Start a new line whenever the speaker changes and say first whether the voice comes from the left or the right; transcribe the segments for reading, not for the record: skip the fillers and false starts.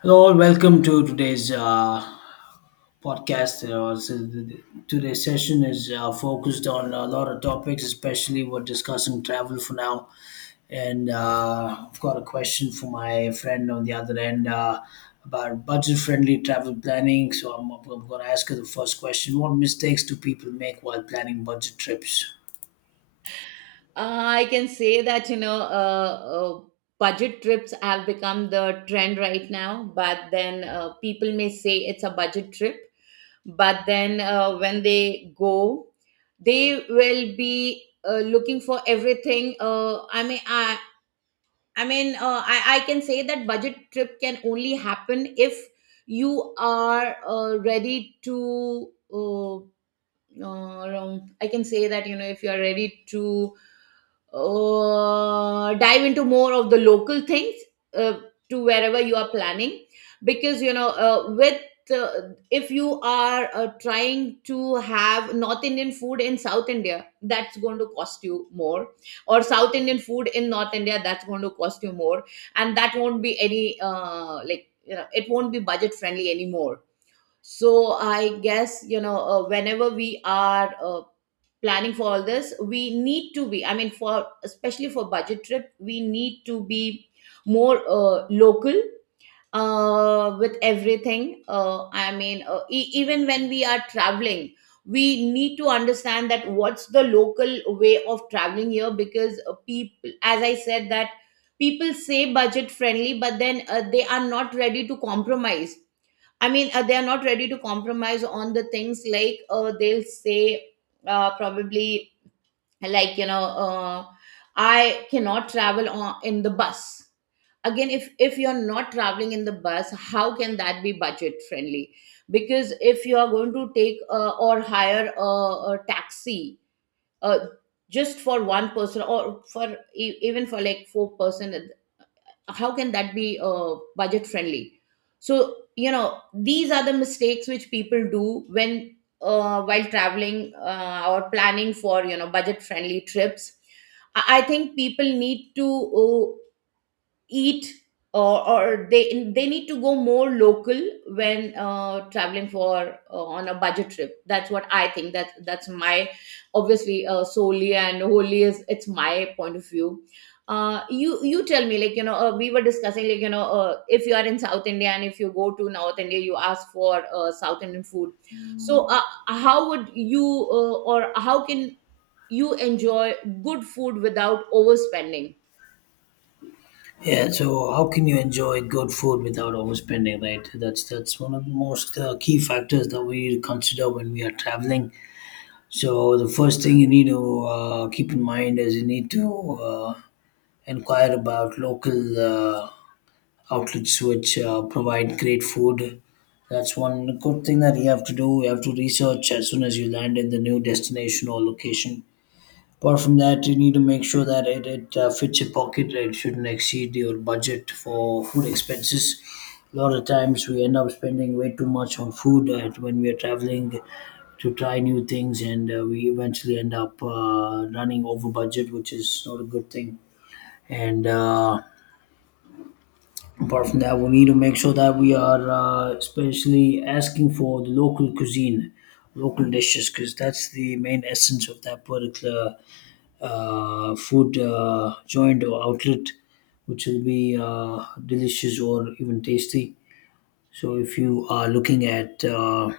left: Hello and welcome to today's podcast. Today's session is focused on a lot of topics, especially we're discussing travel for now. And I've got a question for my friend on the other end about budget-friendly travel planning. So I'm going to ask her the first question: what mistakes do people make while planning budget trips?
right: I can say that, you know, budget trips have become the trend right now, but then people may say it's a budget trip, but then when they go, they will be looking for everything. I mean, I can say that budget trip can only happen if you are ready to. Around I can say that you know if you are ready to dive into more of the local things uh, to wherever you are planning because you know with if you are trying to have north indian food in south india, that's going to cost you more, or south indian food in north india, that's going to cost you more, and that won't be any like you know it won't be budget friendly anymore. So I guess you know whenever we are planning for all this we need to be, I mean, for especially for budget trip, we need to be more local with everything. I mean, even when we are traveling we need to understand that what's the local way of traveling here, because people, as I said, that people say budget friendly but then they are not ready to compromise. I mean, they are not ready to compromise on the things. Like they'll say, probably, like, you know, I cannot travel on, in the bus. Again, if you're not traveling in the bus, how can that be budget friendly? Because if you are going to take or hire a taxi uh, just for one person or for even for like four-person, how can that be budget friendly? So you know these are the mistakes which people do when while traveling or planning for you know budget friendly trips. I think people need to uh, eat or, or they need to go more local when traveling for on a budget trip. That's what I think, that's my, obviously solely and wholly, is it's my point of view. You tell me, like, you know, we were discussing like, you know, if you are in south india and if you go to north india, you ask for south indian food, so how would you or how can you enjoy good food without overspending?
left: Yeah, so how can you enjoy good food without overspending, right? That's one of the most key factors that we consider when we are traveling. So the first thing you need to keep in mind is you need to inquire about local outlets which provide great food. That's one good thing that you have to do. You have to research as soon as you land in the new destination or location. Apart from that, you need to make sure that it fits your pocket. It shouldn't exceed your budget for food expenses. A lot of times we end up spending way too much on food when we are traveling to try new things, and we eventually end up running over budget, which is not a good thing. And Apart from that, we need to make sure that we are especially asking for the local cuisine, local dishes, because that's the main essence of that particular food joint or outlet which will be delicious or even tasty. So if you are looking at you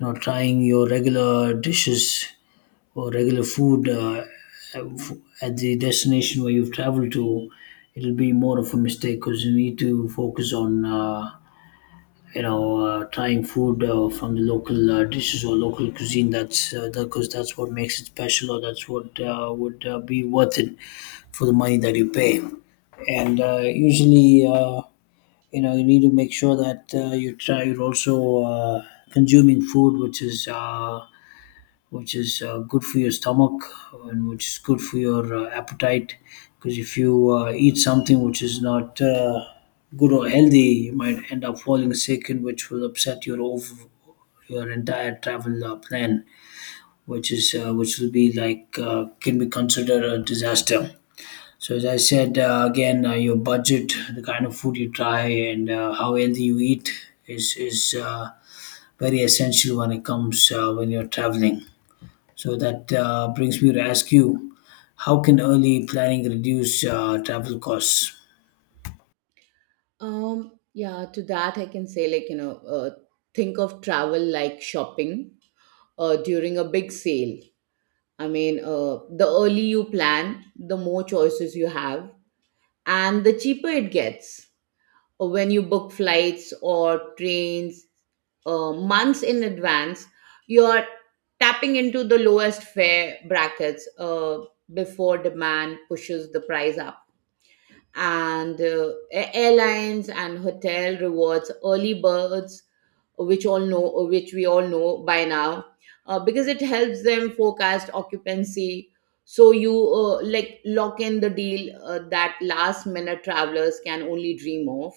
left: know trying your regular dishes or regular food at the destination where you've traveled to, it'll be more of a mistake because you need to focus on trying food from the local dishes or local cuisine. That's because 'cause that's what makes it special, or that's what would be worth it for the money that you pay. And uh, usually, uh, you know, you need to make sure that you try. You're also uh, consuming food which is good for your stomach and which is good for your appetite. Because if you eat something which is not good or healthy, you might end up falling sick, and which will upset your entire travel plan, which is which will be like can be considered a disaster. So as I said again, your budget, the kind of food you try, and how healthy you eat is very essential when it comes when you're traveling. So that brings me to ask you, how can early planning reduce travel costs?
right: Yeah, to that I can say, like, you know, think of travel like shopping during a big sale. I mean, the early you plan, the more choices you have, and the cheaper it gets. When you book flights or trains months in advance, you're tapping into the lowest fare brackets before demand pushes the price up. And airlines and hotel rewards early birds, which all know, or which we all know by now, because it helps them forecast occupancy. So you like lock in the deal that last minute travelers can only dream of.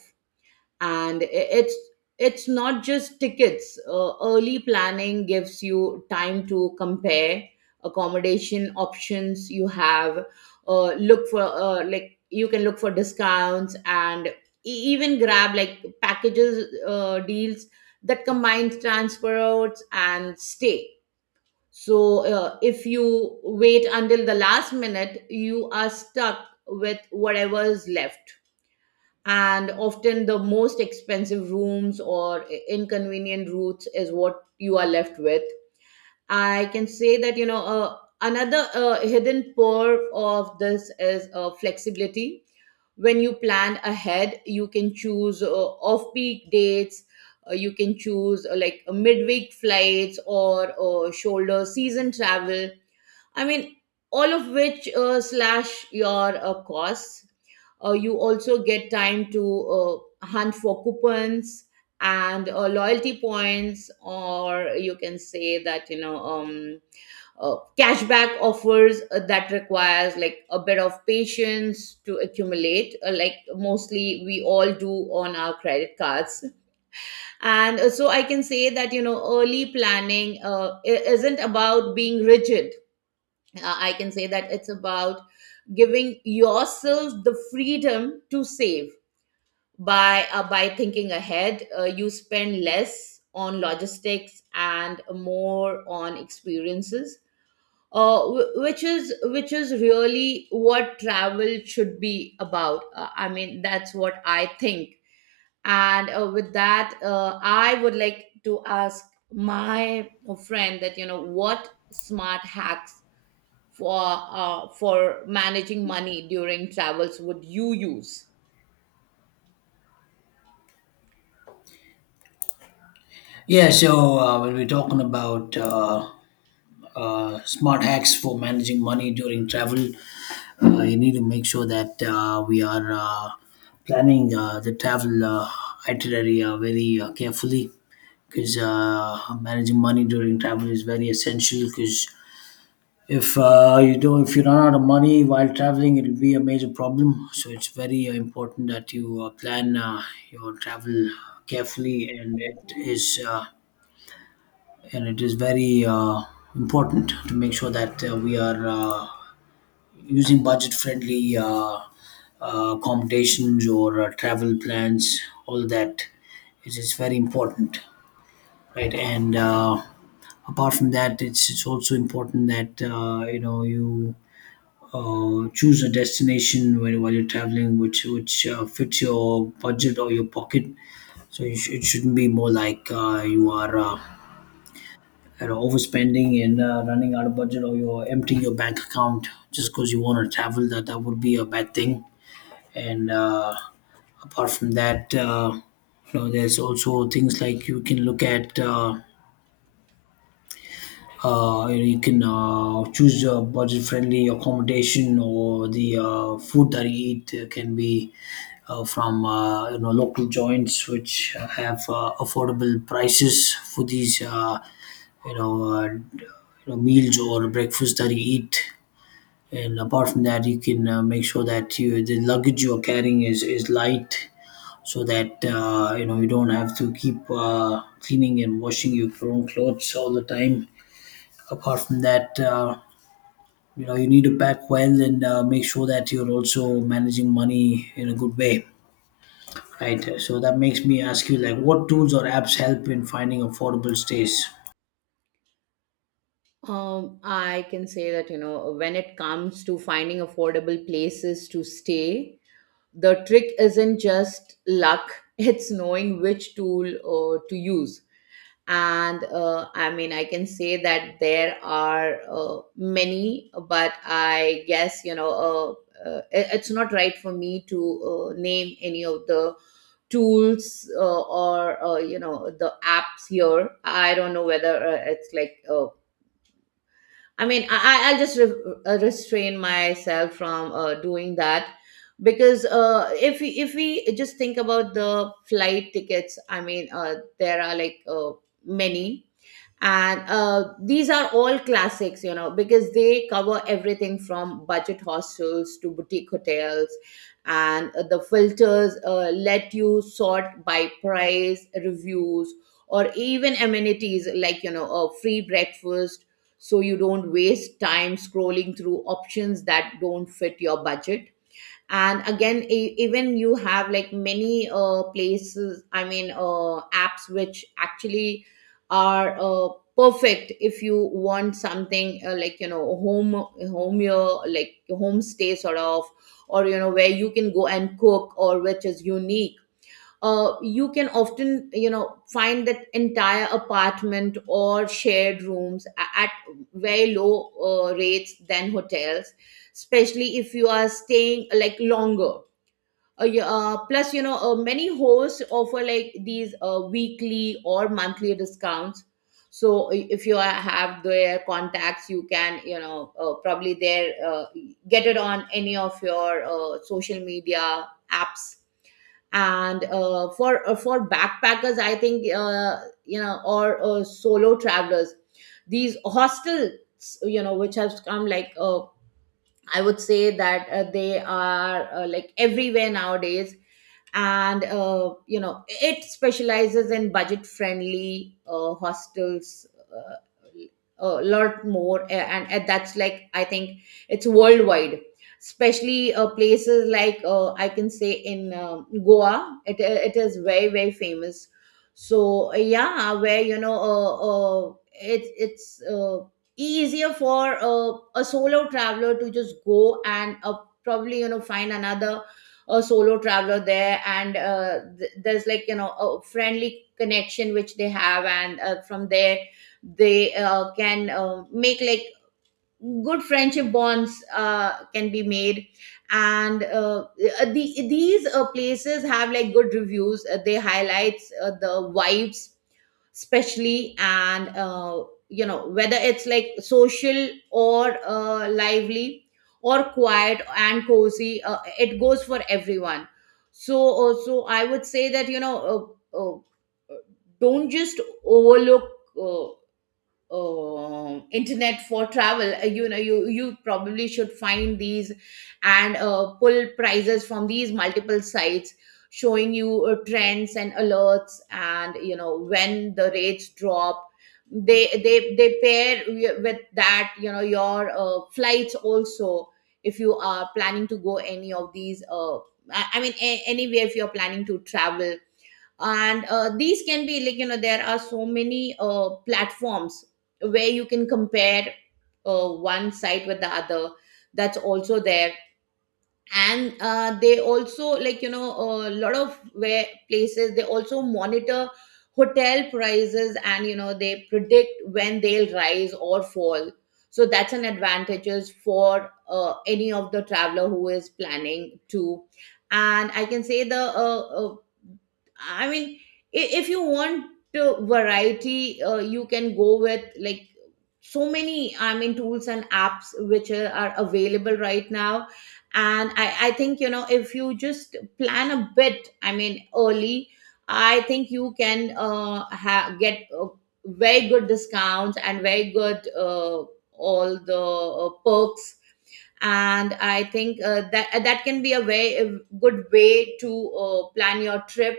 right: And it's not just tickets. Early planning gives you time to compare accommodation options you have. Look for like you can look for discounts and even grab like packages deals that combines transports and stay. So if you wait until the last minute you are stuck with whatever is left, and often the most expensive rooms or inconvenient routes is what you are left with. I can say that you know another hidden perk of this is flexibility. When you plan ahead you can choose off-peak dates, you can choose like midweek flights or shoulder season travel. I mean, all of which slash your costs. You also get time to hunt for coupons and loyalty points, or you can say that you know cashback offers that requires like a bit of patience to accumulate. Like mostly we all do on our credit cards. And so I can say that, you know, early planning isn't about being rigid. I can say that it's about giving yourself the freedom to save by thinking ahead. You spend less on logistics and more on experiences, which is really what travel should be about. I mean, that's what I think. And with that, I would like to ask my friend that you know what smart hacks for for managing money during travels would you use?
left: Yeah, so when we're talking about smart hacks for managing money during travel, you need to make sure that we are planning the travel itinerary very carefully because managing money during travel is very essential because if you don't, if you run out of money while traveling, it will be a major problem. So it's very important that you plan your travel carefully, and it is very important to make sure that we are using budget-friendly accommodations or travel plans. All that is very important, right? And apart from that, it's also important that you know you choose a destination while you're traveling which fits your budget or your pocket. So it shouldn't be more like you know, overspending and running out of budget, or you're emptying your bank account just because you want to travel. That would be a bad thing. And apart from that You know, there's also things like you can look at you can choose a budget-friendly accommodation, or the food that you eat can be from you know local joints which have affordable prices for these you know, meals or breakfast that you eat. And apart from that, you can make sure that you the luggage you are carrying is light, so that you know you don't have to keep cleaning and washing your own clothes all the time. Apart from that, you know, you need to pack well and make sure that you're also managing money in a good way, right? So that makes me ask you, like, what tools or apps help in finding affordable stays?
right: I can say that, you know, when it comes to finding affordable places to stay, the trick isn't just luck, it's knowing which tool to use. And I mean, I can say that there are many, but I guess, you know, it's not right for me to name any of the tools or you know the apps here. I don't know whether it's like I mean I'll just restrain myself from doing that. Because if we just think about the flight tickets, I mean there are like many, and these are all classics, you know, because they cover everything from budget hostels to boutique hotels. And the filters let you sort by price, reviews, or even amenities like you know a free breakfast, so you don't waste time scrolling through options that don't fit your budget. And again even you have like many places, I mean apps which actually are perfect if you want something like you know home, your like home stay sort of, or you know where you can go and cook or which is unique. You can often you know find that entire apartment or shared rooms at very low rates than hotels, especially if you are staying like longer. Yeah, plus you know many hosts offer like these weekly or monthly discounts. So if you are, have their contacts you can you know probably there get it on any of your social media apps. And for backpackers I think you know or solo travelers, these hostels, you know, which has come like I would say that they are like everywhere nowadays. And you know it specializes in budget friendly hostels uh, a lot more. And that's like I think it's worldwide, especially places like I can say in goa, it is very very famous. So yeah, where you know it's easier for a solo traveler to just go and probably you know find another a solo traveler there. And there's like you know a friendly connection which they have, and from there they can make like good friendship bonds can be made. And these places have like good reviews. They highlights the vibes especially, and you know whether it's like social or lively or quiet and cozy, it goes for everyone. So so I would say that you know don't just overlook uh, internet for travel. You know you probably should find these and pull prices from these multiple sites, showing you trends and alerts and you know when the rates drop. They pair with that you know your flights also if you are planning to go any of these. I mean anywhere if you're planning to travel. And these can be like you know there are so many platforms where you can compare one site with the other. That's also there. And they also like you know a lot of where places they also monitor hotel prices, and you know they predict when they'll rise or fall. So that's an advantages for any of the traveler who is planning to. And I can say the I mean, if you want variety, you can go with like so many, I mean, tools and apps which are available right now. And I think you know if you just plan a bit, I mean early, I think you can get very good discounts and very good all the perks. And I think that can be a very good way to plan your trip.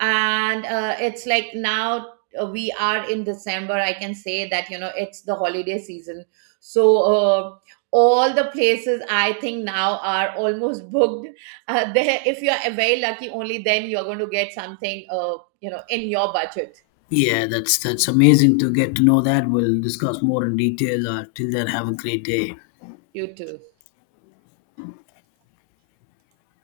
right: And it's like now we are in december. I can say that you know it's the holiday season, so all the places I think now are almost booked. There if you are very lucky only then you're going to get something you know in your budget.
left: Yeah, that's amazing to get to know that. We'll discuss more in detail. Till then, have a great day.
right: You too.